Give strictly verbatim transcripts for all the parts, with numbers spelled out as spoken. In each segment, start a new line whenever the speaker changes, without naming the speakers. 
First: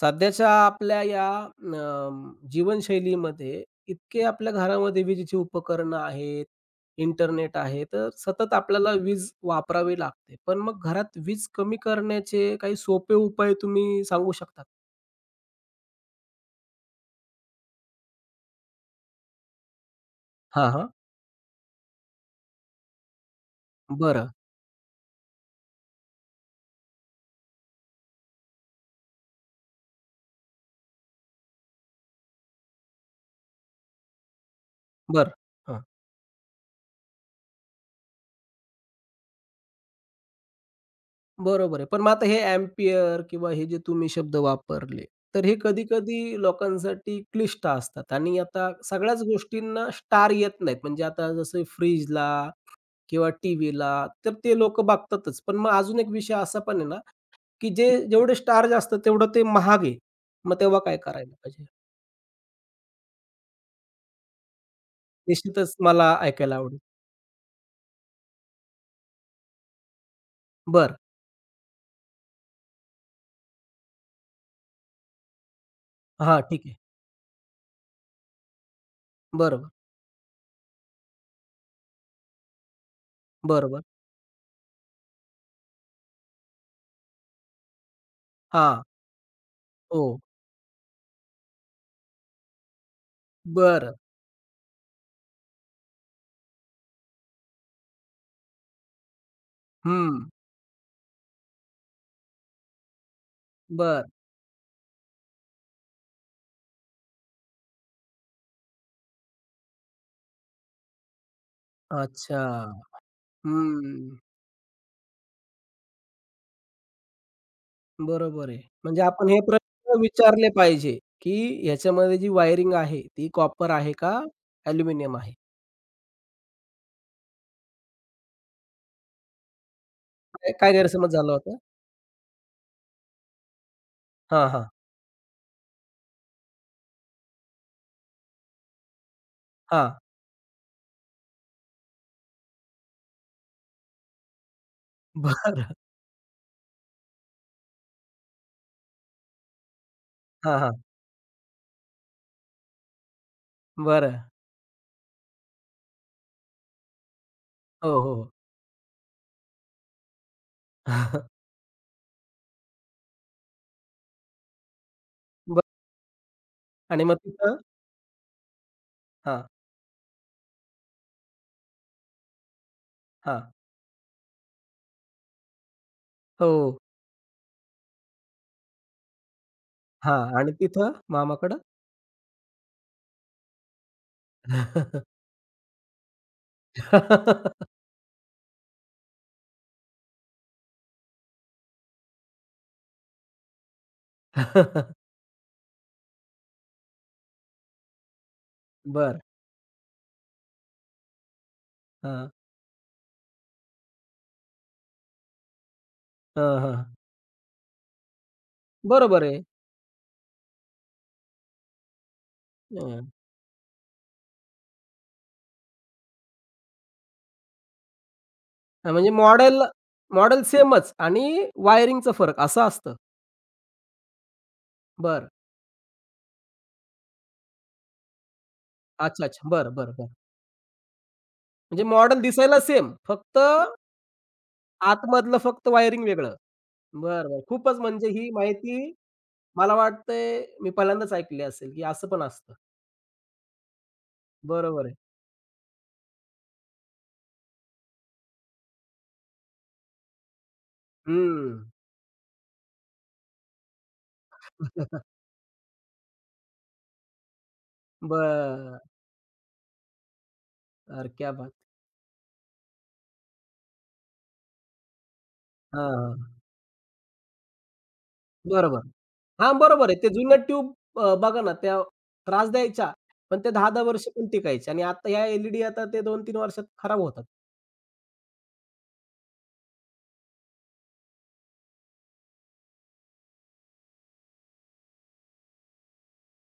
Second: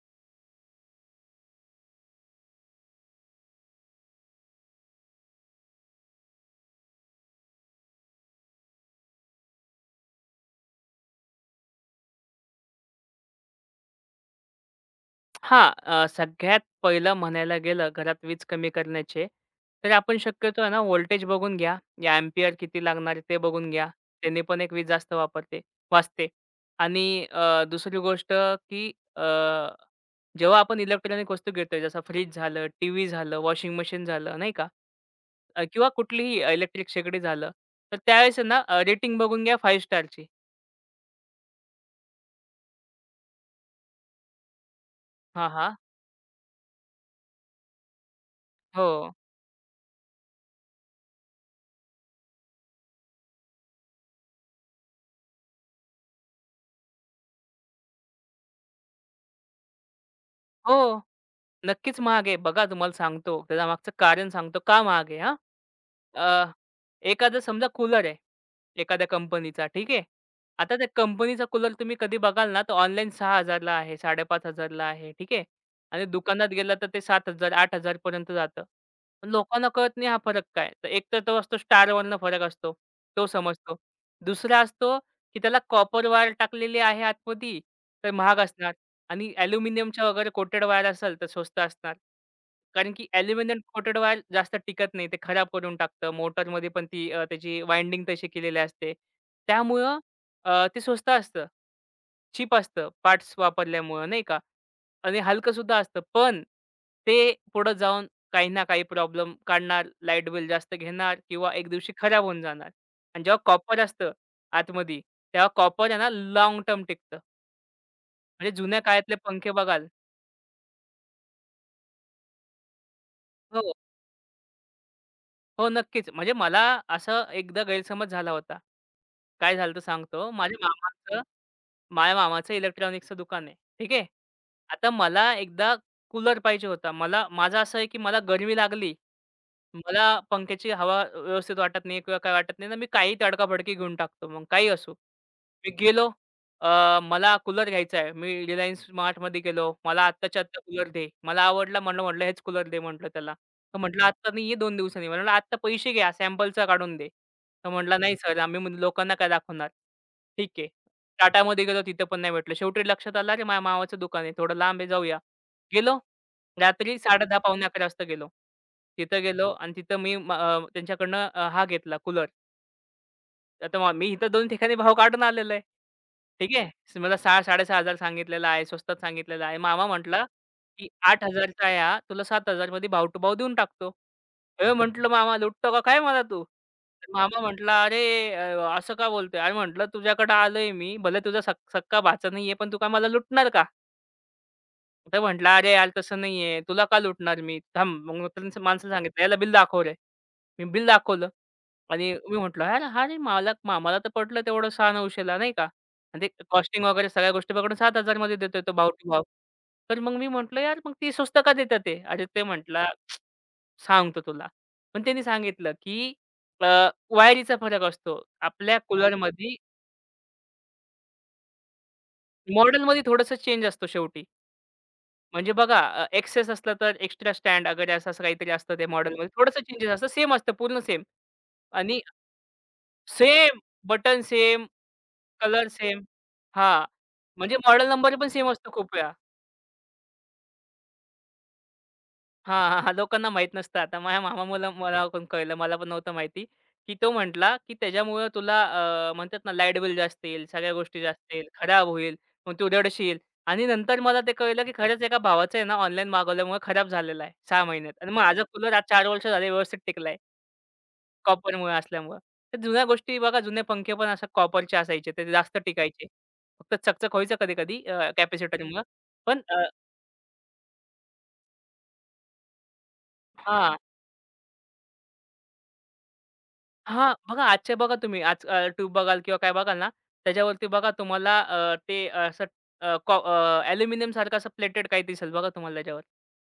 सध्याच्या आपल्या या अं, जीवनशैलीमध्ये इतके आपल्या घरामध्ये विजेची उपकरणं आहेत, इंटरनेट आहे, तर सतत आपल्याला वीज वापरावी लागते. पण मग घरात वीज कमी करण्याचे काही सोपे उपाय तुम्ही सांगू शकता?
हां. अ, सगळ्यात पहिलं म्हणायला गेलं घरात वीज कमी करण्याचे, तर आपण शक्यतो
हां,
आहे ना
हां.
व्होल्टेज बघून घ्या. या एम्पियर किती लागणार आहे ते बघून घ्या.
बरं,
त्याने पण एक वीज जास्त वापरते वाचते. आणि अ, दुसरी गोष्ट की अ, जेव्हा आपण इलेक्ट्रॉनिक वस्तू घेतोय जसं फ्रिज झालं, टीव्ही झालं, वॉशिंग मशीन झालं नाही का?
बरं.
अ,
हां,
किंवा कुठलीही इलेक्ट्रिक शेगडी झालं. तर त्यावेळेस आहे ना रेटिंग बघून घ्या पाच स्टारची.
बरोबर आहे. पण मग आता हे अँपिअर किंवा हे जे तुम्ही शब्द वापरले, तर
हां,
हे
हां.
कधी-कधी लोकांसाठी क्लिष्ट असतात आणि आता
हो.
सगळ्याच गोष्टींना स्टार येत नाहीत. म्हणजे आता जसं फ्रिजला किंवा टीव्हीला, तर ते लोकं बघतातच. पण मग अजून एक विषय असा पण आहे ना, की जे जेवढे स्टार जास्त तेवढं ते महाग आहे. मग तेव्हा काय
हो.
करायला पाहिजे?
नक्कीच महाग आहे. बघा तुम्हाला सांगतो, त्याच्या मागचं कारण सांगतो का महाग आहे हां.
निश्चितच मला
अ,
ऐकायला आवडेल.
एखादा समजा कूलर आहे, एखाद्या कंपनीचा ठीक आहे. आता त्या
बरं.
कंपनीचा कूलर तुम्ही कधी बघाल ना, तर ऑनलाईन सहा हजार ला आहे, पाच हजार पाचशे ला आहे, ठीक आहे. आणि
हां,
दुकानात
ठीक
गेला
आहे.
तर ते सात हजार आठ हजार पर्यंत जातं. पण लोकांना
बरोबर,
कळत नाही हा फरक काय तर एक तर तो असतो स्टारवरनं फरक असतो, तो समजतो.
बरोबर.
दुसरा असतो, की त्याला कॉपर वायर टाकलेली आहे आतमध्ये, तर महाग असणार.
हां,
आणि ॲल्युमिनियमच्या
हो.
वगैरे कोटेड वायर असेल तर स्वस्त असणार. कारण की ॲल्युमिनियम
बरं.
कोटेड वायर जास्त टिकत नाही. ते खराब करून टाकतं. मोटरमध्ये पण ती अ, त्याची वाइंडिंग तशी केलेली असते. त्यामुळं
हं.
अ, ते स्वस्त असतं. चीप असतं पार्ट्स वापरल्यामुळं
बरं.
नाही का? आणि हलकंसुद्धा असतं. पण ते पुढं जाऊन काही ना काही प्रॉब्लेम काढणार. लाईट बिल जास्त घेणार किंवा एक दिवशी खराब होऊन
अच्छा.
जाणार. आणि जेव्हा कॉपर
हं.
असतं आतमध्ये, तेव्हा कॉपर आहे ना लाँग टर्म टिकतं.
बरोबर
म्हणजे
आहे.
जुन्या
म्हणजे
काळातले
आपण हे
पंखे बघाल
प्रश्न विचारले पाहिजे, की ह्याच्यामध्ये जी वायरिंग आहे, ती कॉपर
हो,
आहे का, अॅल्युमिनियम आहे?
हो, नक्कीच. म्हणजे मला असं एकदा गैरसमज झाला होता. काय झालं होतं सांगतो.
काय
माझ्या
काय गैरसमज
मामाचं
झाला होता?
माझ्या मामाचं इलेक्ट्रॉनिक्सचं दुकान आहे. ठीक आहे.
हां, हां.
आता मला एकदा कूलर पाहिजे होता. मला माझं असं आहे, की मला गरमी लागली.
हां.
मला पंख्याची हवा व्यवस्थित वाटत नाही किंवा काय वाटत नाही ना, मी काही तडकाफडकी घेऊन टाकतो. मग काही असो.
बरं.
मी गेलो अ, मला कूलर घ्यायचा आहे. मी रिलायन्स स्मार्टमध्ये गेलो. मला आत्ताच्या
हां,
आत्ता
हां.
कूलर दे. मला आवडला म्हणलं, म्हटलं हेच कूलर दे म्हटलं त्याला. तर म्हटलं
बरं.
आत्ता नाहीये दोन दिवसांनी. म्हटलं आत्ता पैसे घ्या सॅम्पलचा काढून दे. तर
हो,
म्हटला,
हो,
"नाही
हो.
सर आम्ही म्हणजे लोकांना काय दाखवणार." ठीक आहे. टाटामध्ये गेलो तिथं पण नाही भेटलं. शेवटी लक्षात आलं, "अरे माझ्या मामाचं दुकान आहे, थोडं लांब आहे जाऊया."
बरं.
गेलो. रात्री
आणि मग
साडे दहा
तिथं
पावणे अकरा वाजता गेलो. तिथं
हां,
गेलो आणि तिथं मी म अ, त्यांच्याकडनं अ, हा घेतला कूलर.
हां.
आता मग मी इथं दोन ठिकाणी भाव काढून आलेलो आहे.
हो.
ठीक आहे.
हो.
स- मला सहा हजार-साडे सहा हजार सांगितलेला आहे. स्वस्तात सांगितलेला आहे. मामा
हां
म्हटला,
आणि
की
तिथं
"आठ हजार
मामाकडं?
चा आहे हा. तुला सात हजार मध्ये भाव टू भाव देऊन टाकतो." "ए," म्हटलं, "मामा लुटतो का काय मला तू?" तर मामा म्हटला, "अरे अ, असं का बोलतोय?" अरे म्हटलं, "तुझ्याकडे आलोय मी. भले तुझा सक सक्का भाचा नाहीये, पण तू काय मला लुटणार का?" तर म्हटला, "अरे यार तसं नाहीये. तुला का लुटणार मी? थांब." मग माणसाने
बरं.
सांगितलं, "याला बिल दाखव रे." मी बिल दाखवलं. आणि
हां.
मी म्हटलं, "यार, हा रे मला मला तर पडलं तेवढं 6,900ला नाही का? आणि ते
हां, हां.
कॉस्टिंग वगैरे सगळ्या गोष्टी पकडून सात हजार मध्ये देतोय तो भाव टू भाव."
बरोबर आहे.
तर मग मी म्हटलं, "यार, मग ती स्वस्त का देतात ते?" अरे, ते म्हटला,
हं.
"सांगतो तुला." पण त्यांनी सांगितलं, की अ, वायरीचा फरक असतो. आपल्या
हां, म्हणजे
कूलरमध्ये
मॉडेल मॉडेल सेमच आणि वायरिंगचा फरक असं असतं.
मॉडेलमध्ये थोडंसं चेंज असतो शेवटी.
बरं.
म्हणजे बघा एक्सेस असलं तर एक्स्ट्रा स्टँड वगैरे असं असं काहीतरी असतं त्या
अच्छा,
मॉडेलमध्ये.
अच्छा.
थोडंसं
बरं,
चेंजेस
बरं,
असतं.
बरं.
सेम असतं, पूर्ण सेम
म्हणजे
आणि
मॉडेल दिसायला सेम फक्त
सेम बटन सेम
आतमधलं
कलर
फक्त
सेम.
वायरिंग वेगळं.
हां.
बरं, बरं.
म्हणजे
खूपच
मॉडेल
म्हणजे
नंबर पण
ही
सेम असतो
माहिती
खूप वेळा.
मला वाटतंय मी पहिल्यांदाच ऐकली असेल, की असं पण असतं.
हां, हां, हां. लोकांना माहीत नसतं. आता माझ्या मामामुळं मला
बरोबर आहे.
मला पण कळलं. मला पण नव्हतं माहिती, की तो म्हटला, की त्याच्यामुळं तुला अ, म्हणतात ना लाईट बिल जास्त येईल, सगळ्या गोष्टी जास्त येईल,
हं. बरं.
खराब होईल, मग तू रडशील आणि नंतर मला ते कळलं, की खरंच एका भावाचं आहे ना ऑनलाईन मागवल्यामुळे खराब झालेला आहे सहा महिन्यात आणि माझा कूलर आज चार वर्ष झाले व्यवस्थित टिकला
अरे क्या बात!
कॉपरमुळे असल्यामुळं. तर जुन्या गोष्टी बघा जुने पंखे पण अशा कॉपरचे असायचे. ते जास्त टिकायचे.
हां.
फक्त चकचक व्हायचं कधी-कधी अ,
बरोबर.
कॅपॅसिटरमुळं. पण
हां,
अ,
बरोबर आहे. ते जुन्या ट्यूब अ, बघा ना त्या त्रास द्यायच्या, पण त्या
हां,
दहा दहा वर्ष पण टिकायच्या आणि आता ह्या एल आता ते दोन तीन वर्षात खराब
हां.
होतात.
बघा आजचे बघा तुम्ही आज ट्यूब बघाल किंवा काय बघाल ना, त्याच्यावरती बघा तुम्हाला अ, ते असं अॅल्युमिनियम सारखं असं प्लेटेड काही दिसेल बघा तुम्हाला त्याच्यावर.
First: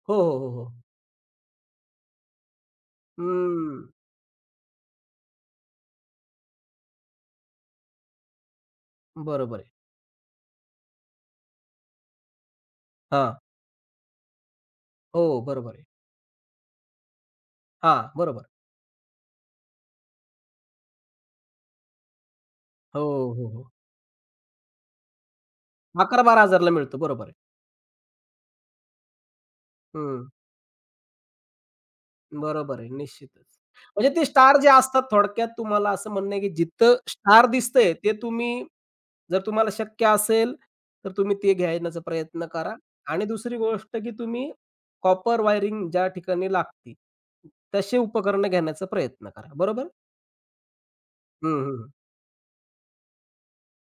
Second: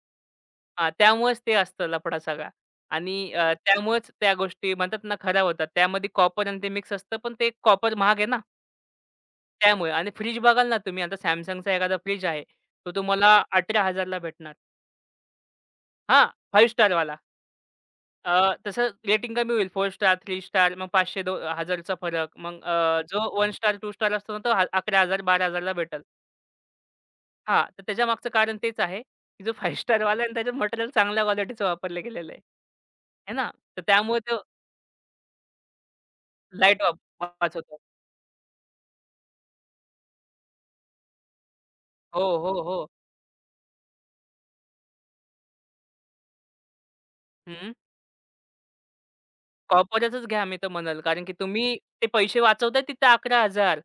हो, हो, हो, हो.
हां, त्यामुळेच ते असतं लफडा सगळा आणि अ,
हं.
त्यामुळेच त्या गोष्टी म्हणतात ना खराब होतात. त्यामध्ये कॉपर आणि ते मिक्स असतं. पण ते कॉपर महाग आहे ना.
बरोबर आहे.
त्यामुळे आणि फ्रिज बघाल ना तुम्ही आता Samsungचा एखादा फ्रिज आहे. तो
हां.
तुम्हाला अठरा हजार ला भेटणार.
हो, बरोबर आहे.
हां, पाच स्टारवाला.
हां,
अ,
बरोबर.
तसं रेटिंग कमी होईल चार स्टार, तीन स्टार मग पाचशे दो हजार चा फरक. मग
हो,
अ, जो
हो,
एक
हो.
स्टार, दोन स्टार असतो ना तो अकरा हजार बारा हजार ला भेटेल.
अकरा बारा हजारला मिळतो. बरोबर आहे.
हां, तर त्याच्यामागचं कारण तेच आहे, की जो पाच स्टारवाला आहे
हं.
आणि त्याचं मटेरियल चांगल्या क्वालिटीचं वापरलं गेलेलं आहे.
बरोबर आहे,
आहे
निश्चितच.
ना? तर
म्हणजे
त्यामुळे
ते
तो
स्टार जे असतात थोडक्यात तुम्हाला असं म्हणणं आहे, की
लाईट
जिथं स्टार
वाचवतो.
दिसतंय ते तुम्ही जर तुम्हाला शक्य असेल, तर तुम्ही ते घेण्याचा
हो,
प्रयत्न
हो,
करा
हो.
आणि दुसरी गोष्ट, की तुम्ही कॉपर वायरिंग ज्या ठिकाणी लागते,
हं.
तसे उपकरणं घेण्याचा प्रयत्न करा. बरोबर?
कॉपरचच घ्या मी तर म्हणाल. कारण की
हं,
तुम्ही
हं.
ते पैसे वाचवताय तिथं अकरा हजार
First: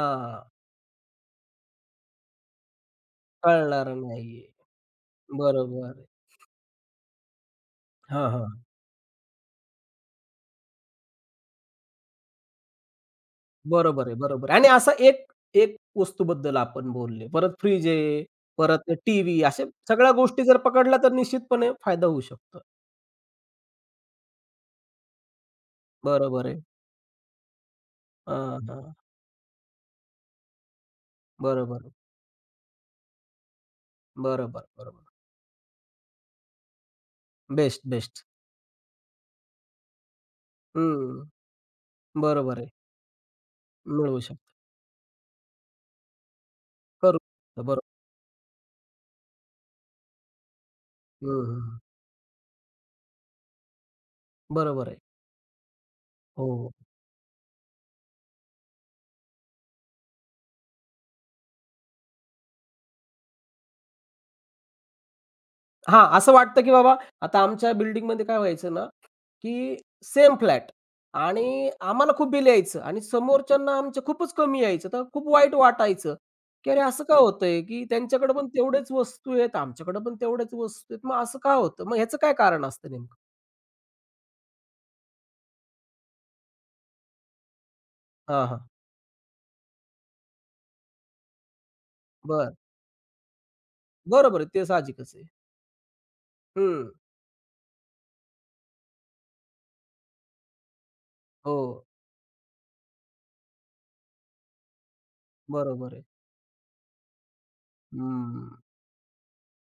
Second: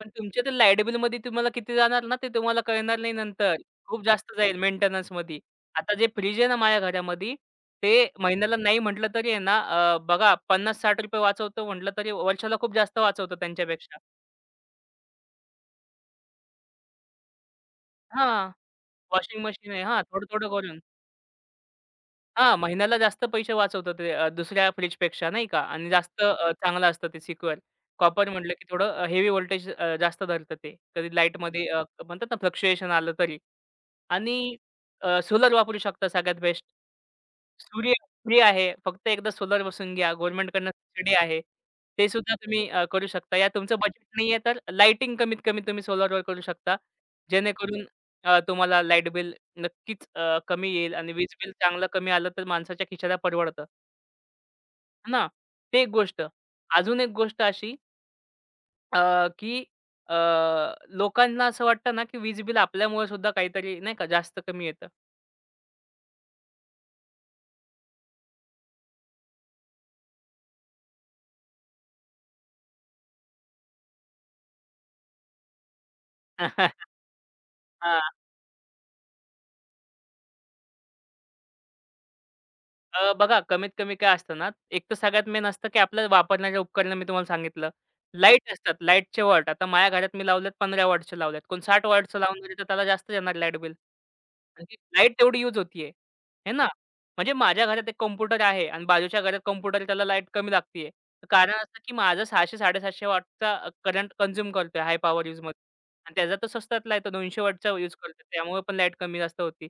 पण तुमच्या ते लाईट बिलमध्ये तुम्हाला किती जाणार ना, ते तुम्हाला कळणार नाही नंतर.
कळणार
खूप जास्त
नाहीये.
जाईल मेंटेनन्समध्ये.
बरोबर
आता
आहे.
जे फ्रिज आहे ना माझ्या घरामध्ये, ते
हां,
महिन्याला नाही म्हटलं तरी आहे ना अ, बघा ₹पन्नास ते साठ वाचवतो म्हटलं तरी वर्षाला खूप जास्त वाचवतो त्यांच्यापेक्षा.
बरोबर आहे, बरोबर आहे. आणि असा एक एक वस्तूबद्दल आपण बोलले. परत फ्रिज आहे,
हां,
परत टीव्ही
वॉशिंग
अशा
मशीन आहे हां,
सगळ्या गोष्टी
थोडं-थोडं
जर
करून.
पकडल्या तर निश्चितपणे फायदा होऊ
हां,
शकतो.
महिन्याला जास्त पैसे वाचवतं ते अ, दुसऱ्या फ्रिजपेक्षा नाही का आणि जास्त
बरोबर
अ,
आहे.
चांगलं असतं ते सिक्युअर. कॉपर म्हटलं
हां,
की
हां.
थोडं हेवी व्होल्टेज अ, जास्त धरतं ते. कधी लाईटमध्ये अ,
बरोबर,
म्हणतात ना फ्लक्च्युएशन आलं तरी आणि
बरोबर, बरोबर.
सोलर वापरू शकता सगळ्यात बेस्ट.
बेस्ट,
सूर्य
बेस्ट.
फ्री आहे. फक्त एकदा सोलर बसवून घ्या. गव्हर्नमेंटकडनं सबसिडी
हं.
आहे. ते सुद्धा
बरोबर
तुम्ही
आहे.
अ, करू शकता. या तुमचं बजेट
मिळवू
नाहीये
शकतो.
तर लाइटिंग कमीत कमी तुम्ही सोलरवर करू शकता.
करू शकतो. बरोबर.
जेणेकरून अ, तुम्हाला लाईट बिल नक्कीच अ, कमी येईल आणि वीज
हं,
बिल
हं.
चांगलं कमी आलं तर माणसाच्या खिशाला परवडतं,
बरोबर आहे.
है ना? ते एक गोष्ट.
हो.
अजून एक गोष्ट अशी अ, की अ, लोकांना असं वाटतं ना, की वीज बिल आपल्यामुळे सुद्धा काहीतरी नाही का जास्त कमी येतं.
हां, असं वाटतं, की बाबा आता आमच्या बिल्डिंगमध्ये काय व्हायचं ना, की सेम फ्लॅट आणि आम्हाला खूप बिल यायचं आणि समोरच्यांना आमचे खूपच कमी यायचं. तर खूप वाईट वाटायचं, की अरे असं का होतंय, की त्यांच्याकडे पण तेवढेच वस्तू आहेत, आमच्याकडे पण तेवढ्याच वस्तू आहेत. मग असं का होतं? मग ह्याचं काय कारण असतं
अ,
नेमकं?
बघा कमीत कमी काय असतं ना, एक तर सगळ्यात मेन असतं, की आपल्याला वापरण्याचे उपकरणं मी तुम्हाला सांगितलं.
हां,
लाईट
हां.
असतात, लाईटचे वॉट. आता माझ्या घरात मी लावलेत पंधरा वॉटचे लावलेत. कोण साठ वॉटचं लावणार
बरं.
आहे, तर त्याला जास्त येणार लाईट बिल.
बरोबर आहे. ते
लाईट
साहजिकच आहे.
तेवढी यूज होतीये, हे ना.
हं.
म्हणजे माझ्या घरात एक कॉम्प्युटर आहे आणि बाजूच्या घरात कॉम्प्युटर त्याला लाईट कमी लागतीये. तर कारण
हो.
असं, की माझं सहाशे ते साडेसातशे वॉटचा करंट कंझ्युम करतोय हाय पॉवर यूजमध्ये
बरोबर आहे.
आणि त्याचा तो स्वस्तातला आहे. तो दोनशे वॉटचा यूज करतोय.
हं.
त्यामुळे पण लाईट कमी जास्त होती.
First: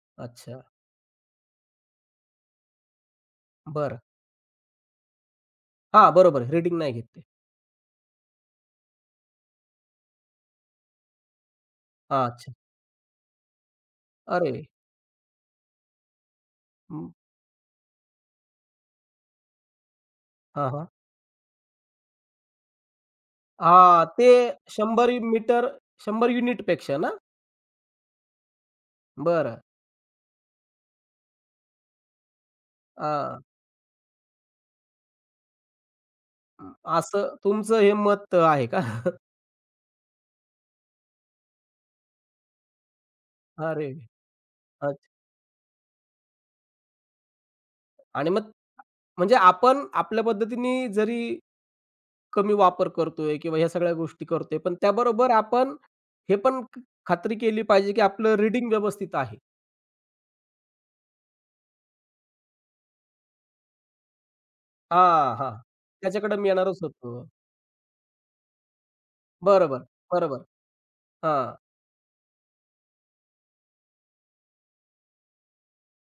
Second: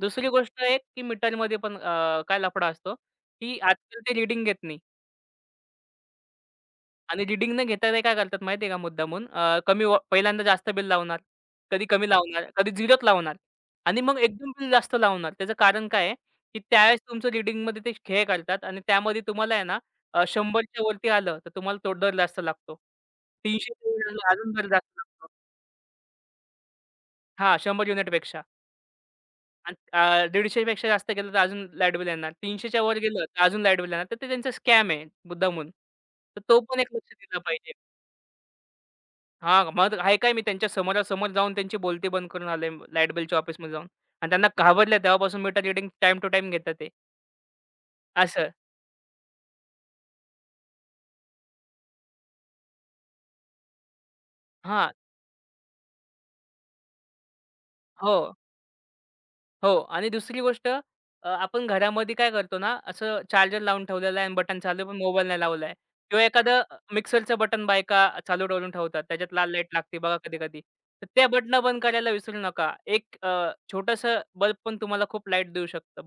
दुसरी गोष्ट
अच्छा.
एक की मीटरमध्ये पण अ, काय लफडा असतो, की
बरं.
आजकाल ते रीडिंग घेत नाही
हां, बरोबर आहे. रीडिंग नाही घेत ते.
आणि रीडिंग न घेता ते काय करतात माहिती आहे का मुद्दामून अ, कमी व पहिल्यांदा जास्त बिल लावणार, कधी कमी
हां,
लावणार,
अच्छा.
कधी झिरोच लावणार आणि मग एकदम
अरे!
बिल जास्त लावणार. त्याचं कारण काय आहे, की त्यावेळेस
हं.
तुमचं रीडिंगमध्ये ते खेळ करतात आणि त्यामध्ये तुम्हाला आहे ना अ,
हां,
100च्या
हां.
वरती आलं, तर तुम्हाला तो दर जास्त लागतो. तीनशे
हां, ते
अजून दर जास्त
शंभर
लागतो.
मीटर शंभर युनिट पेक्षा ना?
हां, शंभर युनिटपेक्षा.
बरं.
आणि अ, दीडशे पेक्षा जास्त गेलं तर अजून लाईट बिल येणार. 300च्या वर गेलं तर
हां,
अजून लाईट बिल येणार. तर ते त्यांचा स्कॅम आहे मुद्दामून. तर तो
हं.
पण एक लक्ष
असं
दिला पाहिजे.
तुमचं हे मत आहे का?
हां, मग आहे काय मी त्यांच्या समोरासमोर जाऊन त्यांची बोलती बंद करून आलोय लाईट बिलच्या ऑफिसमध्ये जाऊन.
अरे!
आणि त्यांना
अच्छा.
घाबरले तेव्हापासून meter reading time to time घेतात ते
आणि मग
असं.
म्हणजे आपण आपल्या पद्धतीने जरी कमी वापर करतोय किंवा ह्या सगळ्या गोष्टी करतोय, पण
हां.
त्याबरोबर आपण हे पण ख खात्री केली पाहिजे, की
हो.
आपलं रिडिंग व्यवस्थित आहे.
हो आणि दुसरी गोष्ट अ, आपण घरामध्ये काय करतो ना, असं चार्जर लावून ठेवलेलं आहे आणि बटन चालू आहे, पण मोबाईल
हां,
नाही
हां.
लावलाय किंवा
त्याच्याकडे मी
एखादं अ,
येणारच होतो.
मिक्सरचं बटन बायका चालू ठेवून ठेवतात. त्याच्यात लाल लाईट
बरोबर,
लागते बघा
बरोबर.
कधी-कधी. तर ते
हां.
बटणं बंद करायला विसरू नका. एक अ, छोटंसं बल्ब पण तुम्हाला खूप लाईट देऊ शकतं.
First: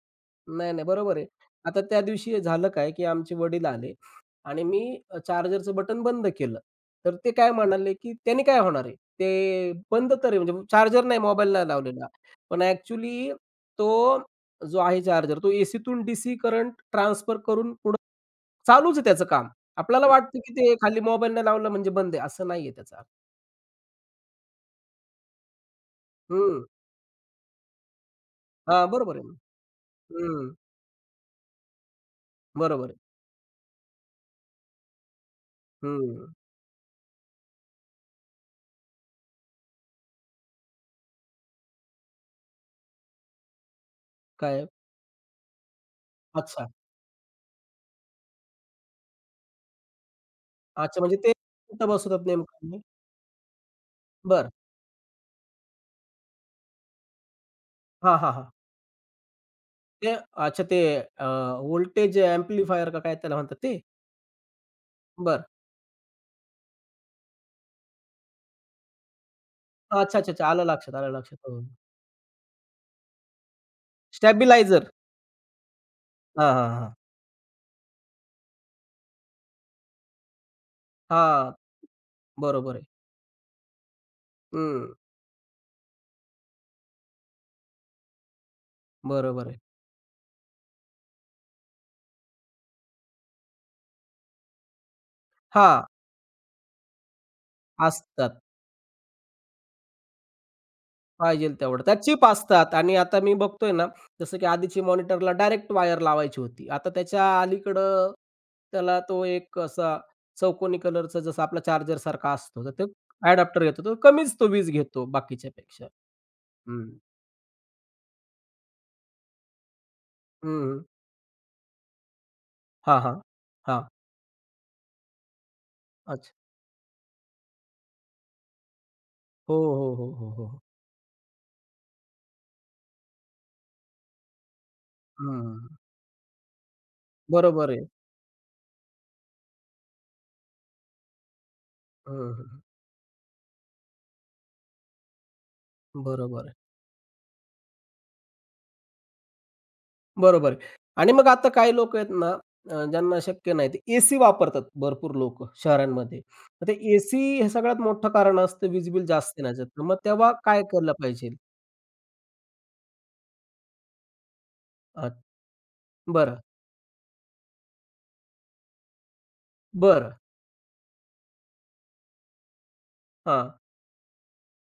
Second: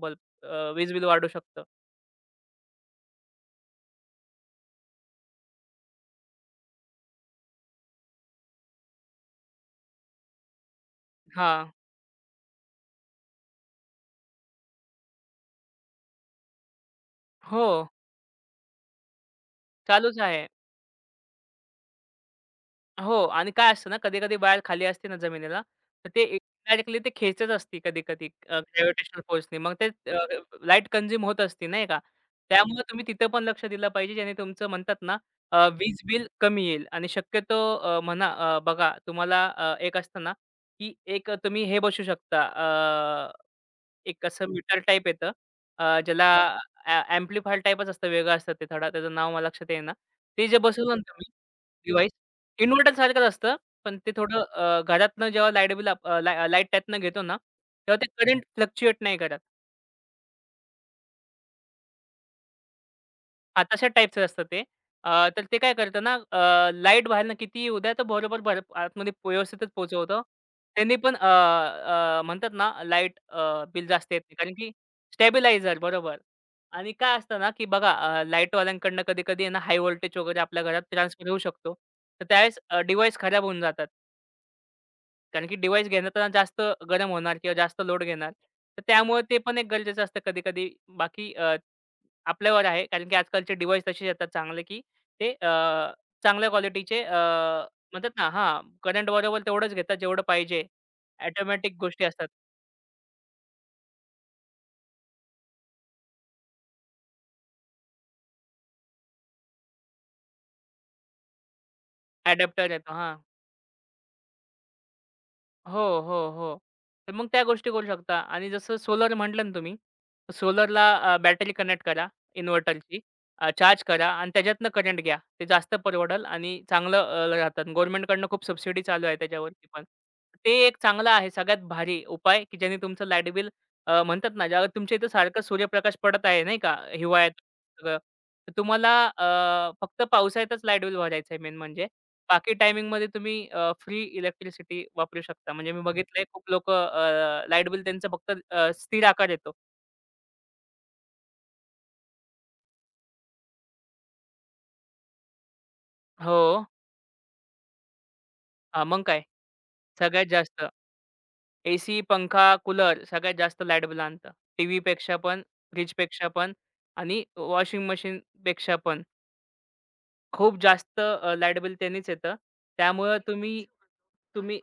नाही,
बल्ब
नाही.
वीज बिल
बरोबर आहे.
वाढू शकतं.
आता त्या दिवशी झालं काय, की आमचे वडील आले आणि मी अ, चार्जरचं बटन बंद केलं. तर ते काय म्हणाले, की "त्याने काय होणार आहे? ते बंद तर आहे." म्हणजे चार्जर नाही मोबाईल नाही
हां.
लावलेला. पण ॲक्चुअली तो जो आहे चार्जर, तो एसीतून डीसी करंट ट्रान्सफर
हो.
करून पुढं चालूच आहे त्याचं काम. आपल्याला
चालूच
वाटतं,
आहे.
की ते खाली मोबाईल नाही लावला म्हणजे बंद आहे. असं नाहीये त्याचा अर्थ.
हो आणि काय असतं ना, कधी-कधी बाहेर खाली असते ना जमिनीला, तर ते
हं.
इनडायरेक्टली ते खेचत असते कधी-कधी अ,
हां, बरोबर
ग्रॅव्हिटेशनल
आहे.
फोर्सनी. मग ते अ,
हं.
लाईट कंझ्युम होत असते नाही का? त्यामुळे
बरोबर आहे.
तुम्ही तिथं पण लक्ष दिलं पाहिजे, ज्याने तुमचं म्हणतात ना, अ, वीज बिल
हं.
कमी येईल आणि शक्यतो अ, म्हणा अ, बघा तुम्हाला अ, एक असतं ना, की एक तुम्ही हे बसू शकता. एक असं
काय?
मीटर टाइप येतं. अ, ज्याला
अच्छा.
अ, एम्प्लिफायर टाइपच असतं, वेगळं असतं ते थोडा त्याचं नाव मला लक्षात येईना. ते जे बसवलं
अच्छा
ना
म्हणजे
मी
ते कुठं
डिव्हाइस,
बसवतात नेमकं?
इन्व्हर्टरसारखंच असतं, पण ते थोडं
बरं.
अ, घरातनं जेव्हा लाईट बिल लाईट त्यातनं घेतो ना, तेव्हा ते
हां, हां,
करंट
हां.
फ्लक्च्युएट नाही करत.
ते अच्छा ते व्होल्टेज एम्प्लिफायर का काय त्याला म्हणतात
हां,
ते?
तशा टाईपचं असतं ते. अ, तर
बरं.
ते काय करतं ना, अ, लाईट बाहेरनं कितीही येऊ द्या, तर बरोबर भर आतमध्ये पो- व्यवस्थितच
अच्छा,
पोहोचवतं.
अच्छा, अच्छा. आलं लक्षात,
त्यांनी पण
आलं
अ,
लक्षात. हो.
अ, म्हणतात ना, लाईट बिल जास्त येत नाही. कारण की
स्टॅबिलायझर.
स्टॅबिलायझर बरोबर.
हां, हां,
आणि
हां.
काय असतं ना, की बघा अ, लाईटवाल्यांकडनं कधी-कधी आहे ना, हाय व्होल्टेज वगैरे आपल्या घरात ट्रान्सफर होऊ
हां,
शकतो. तर त्यावेळेस
बरोबर आहे.
डिव्हाइस खराब होऊन जातात.
हं,
कारण की डिव्हाइस घेताना जास्त गरम होणार किंवा जास्त लोड घेणार. तर त्यामुळे ते
बरोबर
पण
आहे.
एक गरजेचं असतं कधी-कधी. बाकी अ, आपल्यावर आहे कारण की आजकालचे डिव्हाइस तसे येतात चांगले, की ते अ,
हां,
चांगल्या क्वालिटीचे अ, म्हणतात ना
असतात.
हां, करंट बरोबर तेवढंच घेतात जेवढं पाहिजे.
पाहिजेल
ऑटोमॅटिक
तेवढं. त्या
गोष्टी
चिप
असतात.
असतात आणि आता मी बघतोय ना, जसं की आधीची मॉनिटरला डायरेक्ट वायर लावायची होती. आता त्याच्या अलीकडं त्याला तो एक असा चौकोनी कलरचा जसा आपला चार्जरसारखा असतो,
अडॅप्टर
तर तो
येतो हां.
अडॅप्टर येतो. तो कमीच तो वीज घेतो
हो,
बाकीच्यापेक्षा.
हो, हो.
हं,
तर मग त्या गोष्टी करू शकता आणि जसं सोलर म्हटलं ना तुम्ही
हं,
सोलरला
हं.
अ, बॅटरी कनेक्ट करा
हां,
इन्व्हर्टरची.
हां.
चार्ज
हां.
करा आणि त्याच्यातनं करंट घ्या. ते जास्त परवडेल
अच्छा.
आणि चांगलं अ, राहतात. गव्हर्नमेंटकडनं खूप सबसिडी चालू आहे
हो,
त्याच्यावरती पण.
हो, हो, हो, हो.
ते
हो.
एक चांगलं आहे सगळ्यात भारी उपाय, की ज्याने तुमचं लाईट बिल अ, म्हणतात ना, ज्यावर तुमच्या इथं सारखं
हं.
सूर्यप्रकाश पडत आहे नाही का हिवाळ्यात
बरोबर आहे.
सगळं. तर तुम्हाला अ, फक्त पावसाळ्यातच लाईट बिल भरायचं आहे मेन म्हणजे.
हं,
बाकी
हं.
टायमिंगमध्ये तुम्ही फ्री इलेक्ट्रिसिटी वापरू शकता. म्हणजे मी बघितलंय
बरोबर
खूप
आहे.
लोकं लाईट बिल त्यांचं फक्त अ, स्थिर आकार येतो.
बरोबर आहे. आणि मग आता काही लोकं आहेत ना, अ, ज्यांना शक्य नाही, ते एसी वापरतात भरपूर लोकं शहरांमध्ये.
हो.
तर ते एसी हे सगळ्यात मोठं कारण असतं
हां,
वीज
मग
बिल
काय?
जास्त येण्याचं. तर मग
सगळ्यात
तेव्हा काय
जास्त
केलं पाहिजे?
एसी, पंखा, कूलर सगळ्यात जास्त लाईट बिल आणतं.
अ,
टीव्हीपेक्षा पण, फ्रिजपेक्षा
बरं,
पण आणि वॉशिंग मशीनपेक्षा पण.
बरं.
खूप जास्त अ, लाईट बिल त्यांनीच येतं. त्यामुळं
हां.
तुम्ही तुम्ही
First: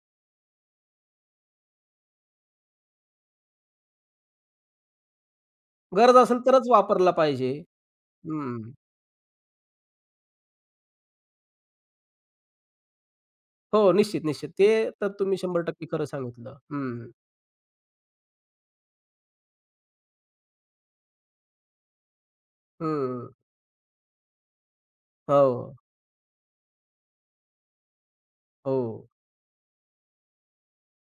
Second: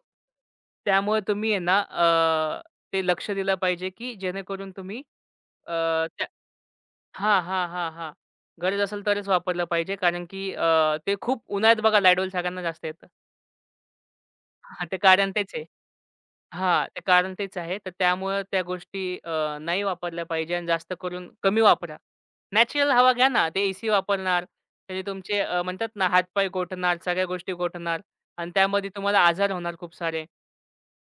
त्यामुळे तुम्ही आहे ना अ, ते लक्ष दिलं पाहिजे, की जेणेकरून तुम्ही अ,
गरज
त्या
असेल तरच वापरला
हां,
पाहिजे.
हां, हां, हां.
हं.
गरज असेल तरच वापरलं पाहिजे कारण की अ, ते खूप उन्हाळ्यात बघा लाईट बिल सगळ्यांना जास्त येतं.
हो, निश्चित, निश्चित. ते
हां, ते
तर
कारण
तुम्ही
तेच आहे.
शंभर टक्के खरं सांगितलं.
हां, ते
हं,
कारण तेच आहे. तर त्यामुळं त्या गोष्टी अ, नाही वापरल्या पाहिजे आणि जास्त करून कमी वापरा. नॅचरल हवा घ्या
हं.
ना. ते एसी वापरणार, त्याने तुमचे अ,
हो,
म्हणतात ना हात गोठणार, सगळ्या गोष्टी गोठणार आणि
हो.
त्यामध्ये तुम्हाला आजार होणार खूप सारे.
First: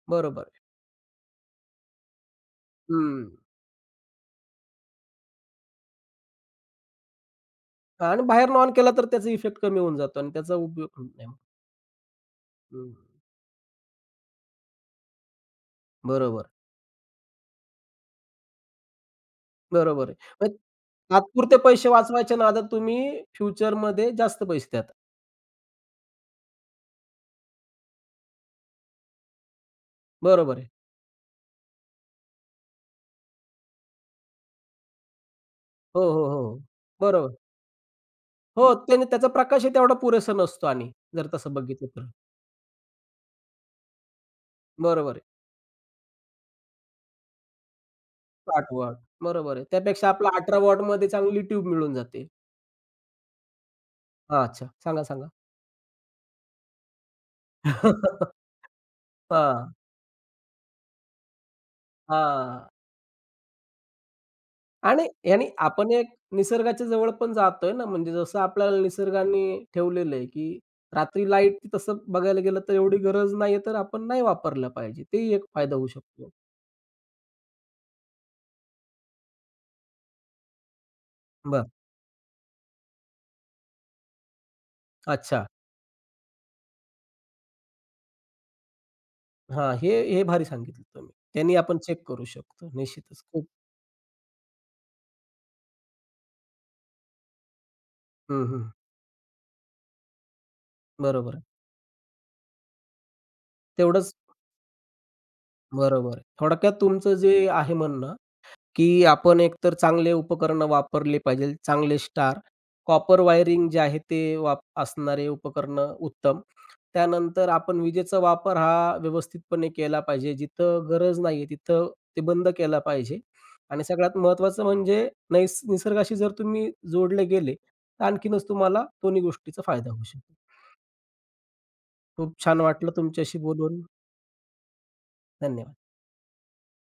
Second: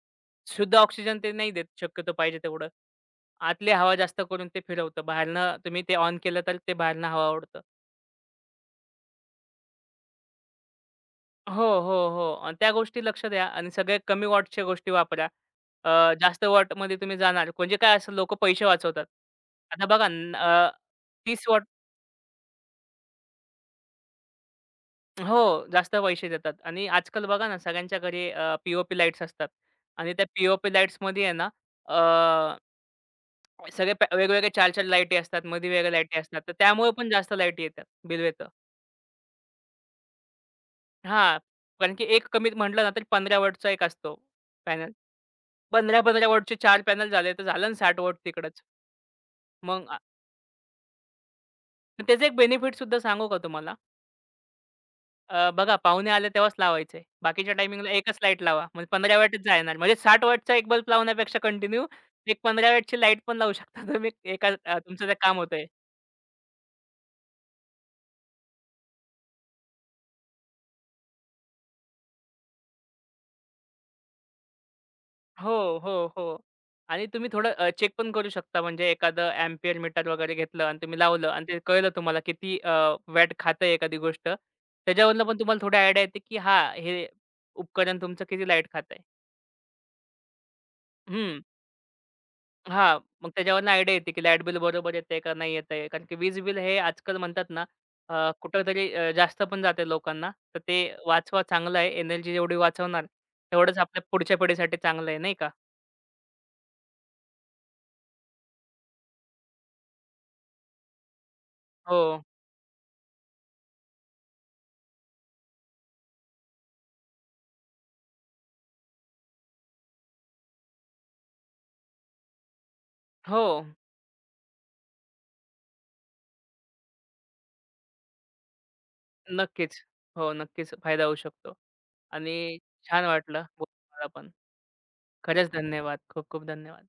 बरोबर आहे.
शुद्ध ऑक्सिजन ते नाही देत शक्यतो पाहिजे तेवढं.
हं.
आतली हवा जास्त करून ते फिरवतं. बाहेरनं तुम्ही ते ऑन केलं तर ते बाहेरनं हवा ओढतं.
आणि बाहेरनं ऑन केला तर त्याचा इफेक्ट कमी होऊन जातो आणि त्याचा उपयोग होत नाही.
हो, हो, हो. आणि त्या
हं.
गोष्टी लक्ष द्या आणि सगळ्या कमी वॉटच्या गोष्टी वापरा. अ, जास्त
बरोबर,
वॉटमध्ये तुम्ही जाणार म्हणजे काय असं लोकं पैसे वाचवतात. आता बघा
बरोबर आहे.
न
मग
अ, तीस
तात्पुरते
वॉट
पैसे वाचवायच्या नादात तुम्ही फ्युचरमध्ये जास्त पैसे देता.
हो, जास्त पैसे देतात आणि आजकाल बघा ना सगळ्यांच्या घरी अ, लाईट्स असतात आणि त्या
बरोबर आहे.
पी-ओ-पी लाईट्स मध्ये आहे ना अ, सगळे पॅ वेगवेगळे चार चार लाईटी असतात, मध्ये वेगळ्या
हो,
लाईटी
हो,
असतात.
हो.
तर
हो.
त्यामुळे पण जास्त
बरोबर.
लाईटी येतात बिल येतं.
हो, त्याने त्याचा प्रकाशही तेवढा पुरेसा नसतो आणि जर
हां,
तसं बघितलं
कारण की
तर.
एक कमीत म्हटलं ना तरी पंधरा वॉटचा एक असतो
बरोबर आहे.
पंधरा पंधरा वॉटचे चार पॅनल झाले, तर झालं ना साठ वॉट तिकडंच.
साठ वॉट. बरोबर आहे.
मग आ
त्यापेक्षा आपला अठरा वॉटमध्ये चांगली ट्यूब मिळून
त्याचा
जाते.
एक बेनिफिट सुद्धा सांगू का तुम्हाला?
हां, अच्छा. सांगा, सांगा.
अ, बघा पाहुणे आले तेव्हाच लावायचे. बाकीच्या टायमिंगला एकच लाईट लावा. म्हणजे पंधरा वॅटच
हां,
जाणार. म्हणजे साठ वॉटचा एक बल्ब लावण्यापेक्षा कंटिन्यू एक
हां.
पंधरा वॅटची लाईट पण लावू शकता तुम्ही एका अ,
आणि
तुमचं ते काम
याने
होतंय.
आपण एक निसर्गाच्या जवळ पण जातोय ना, म्हणजे जसं आपल्याला निसर्गाने ठेवलेलं आहे, की रात्री लाईट तसं बघायला गेलं तर एवढी गरज नाहीये, तर आपण नाही वापरलं पाहिजे. ते एक
हो,
फायदा होऊ
हो,
शकतो.
हो. आणि तुम्ही थोडं चेक पण करू शकता. म्हणजे एखादं अँपियर मीटर वगैरे घेतलं आणि तुम्ही लावलं आणि ते
बरं.
कळलं तुम्हाला किती अ, वॅट खातंय एखादी गोष्ट. त्याच्यावरनं पण
अच्छा.
तुम्हाला थोडी आयडिया येते, की हां, हे उपकरण तुमचं किती लाईट खातंय.
हां, हे हे भारी सांगितलं तुम्ही.
हं,
त्यांनी आपण चेक करू शकतो.
हां.
निश्चितच
मग
खूप
त्याच्यावरनं आयडिया येते, की लाईट बिल बरोबर येतंय का नाही येतंय. कारण की वीज बिल हे आजकाल म्हणतात ना, अ,
हं, हं.
कुठेतरी अ, जास्त पण जाते लोकांना. तर ते
बरोबर
वाचवा
आहे.
चांगलं आहे. एनर्जी जेवढी वाचवणार, तेवढंच आपल्या
तेवढंच
पुढच्या पिढीसाठी चांगलं आहे, नाही का?
बरोबर आहे. थोडक्यात तुमचं जे आहे म्हणणं की आपण एकतर चांगले उपकरणं वापरले पाहिजे, चांगले
हो,
स्टार. कॉपर वायरिंग जे आहे ते वाप असणारे उपकरणं उत्तम. त्यानंतर आपण विजेचा वापर हा व्यवस्थितपणे केला पाहिजे. जिथं गरज नाहीये तिथं ते बंद केला पाहिजे.
हो.
आणि सगळ्यात महत्त्वाचं म्हणजे नैस निसर्गाशी जर तुम्ही जोडले गेले, तर आणखीनच तुम्हाला दोन्ही गोष्टीचा
नक्कीच.
फायदा होऊ
हो,
शकतो.
नक्कीच फायदा होऊ शकतो आणि
खूप छान वाटलं
छान
तुमच्याशी
वाटलं बोलून
बोलून.
मला पण. खरंच
धन्यवाद.
धन्यवाद. खूप खूप धन्यवाद.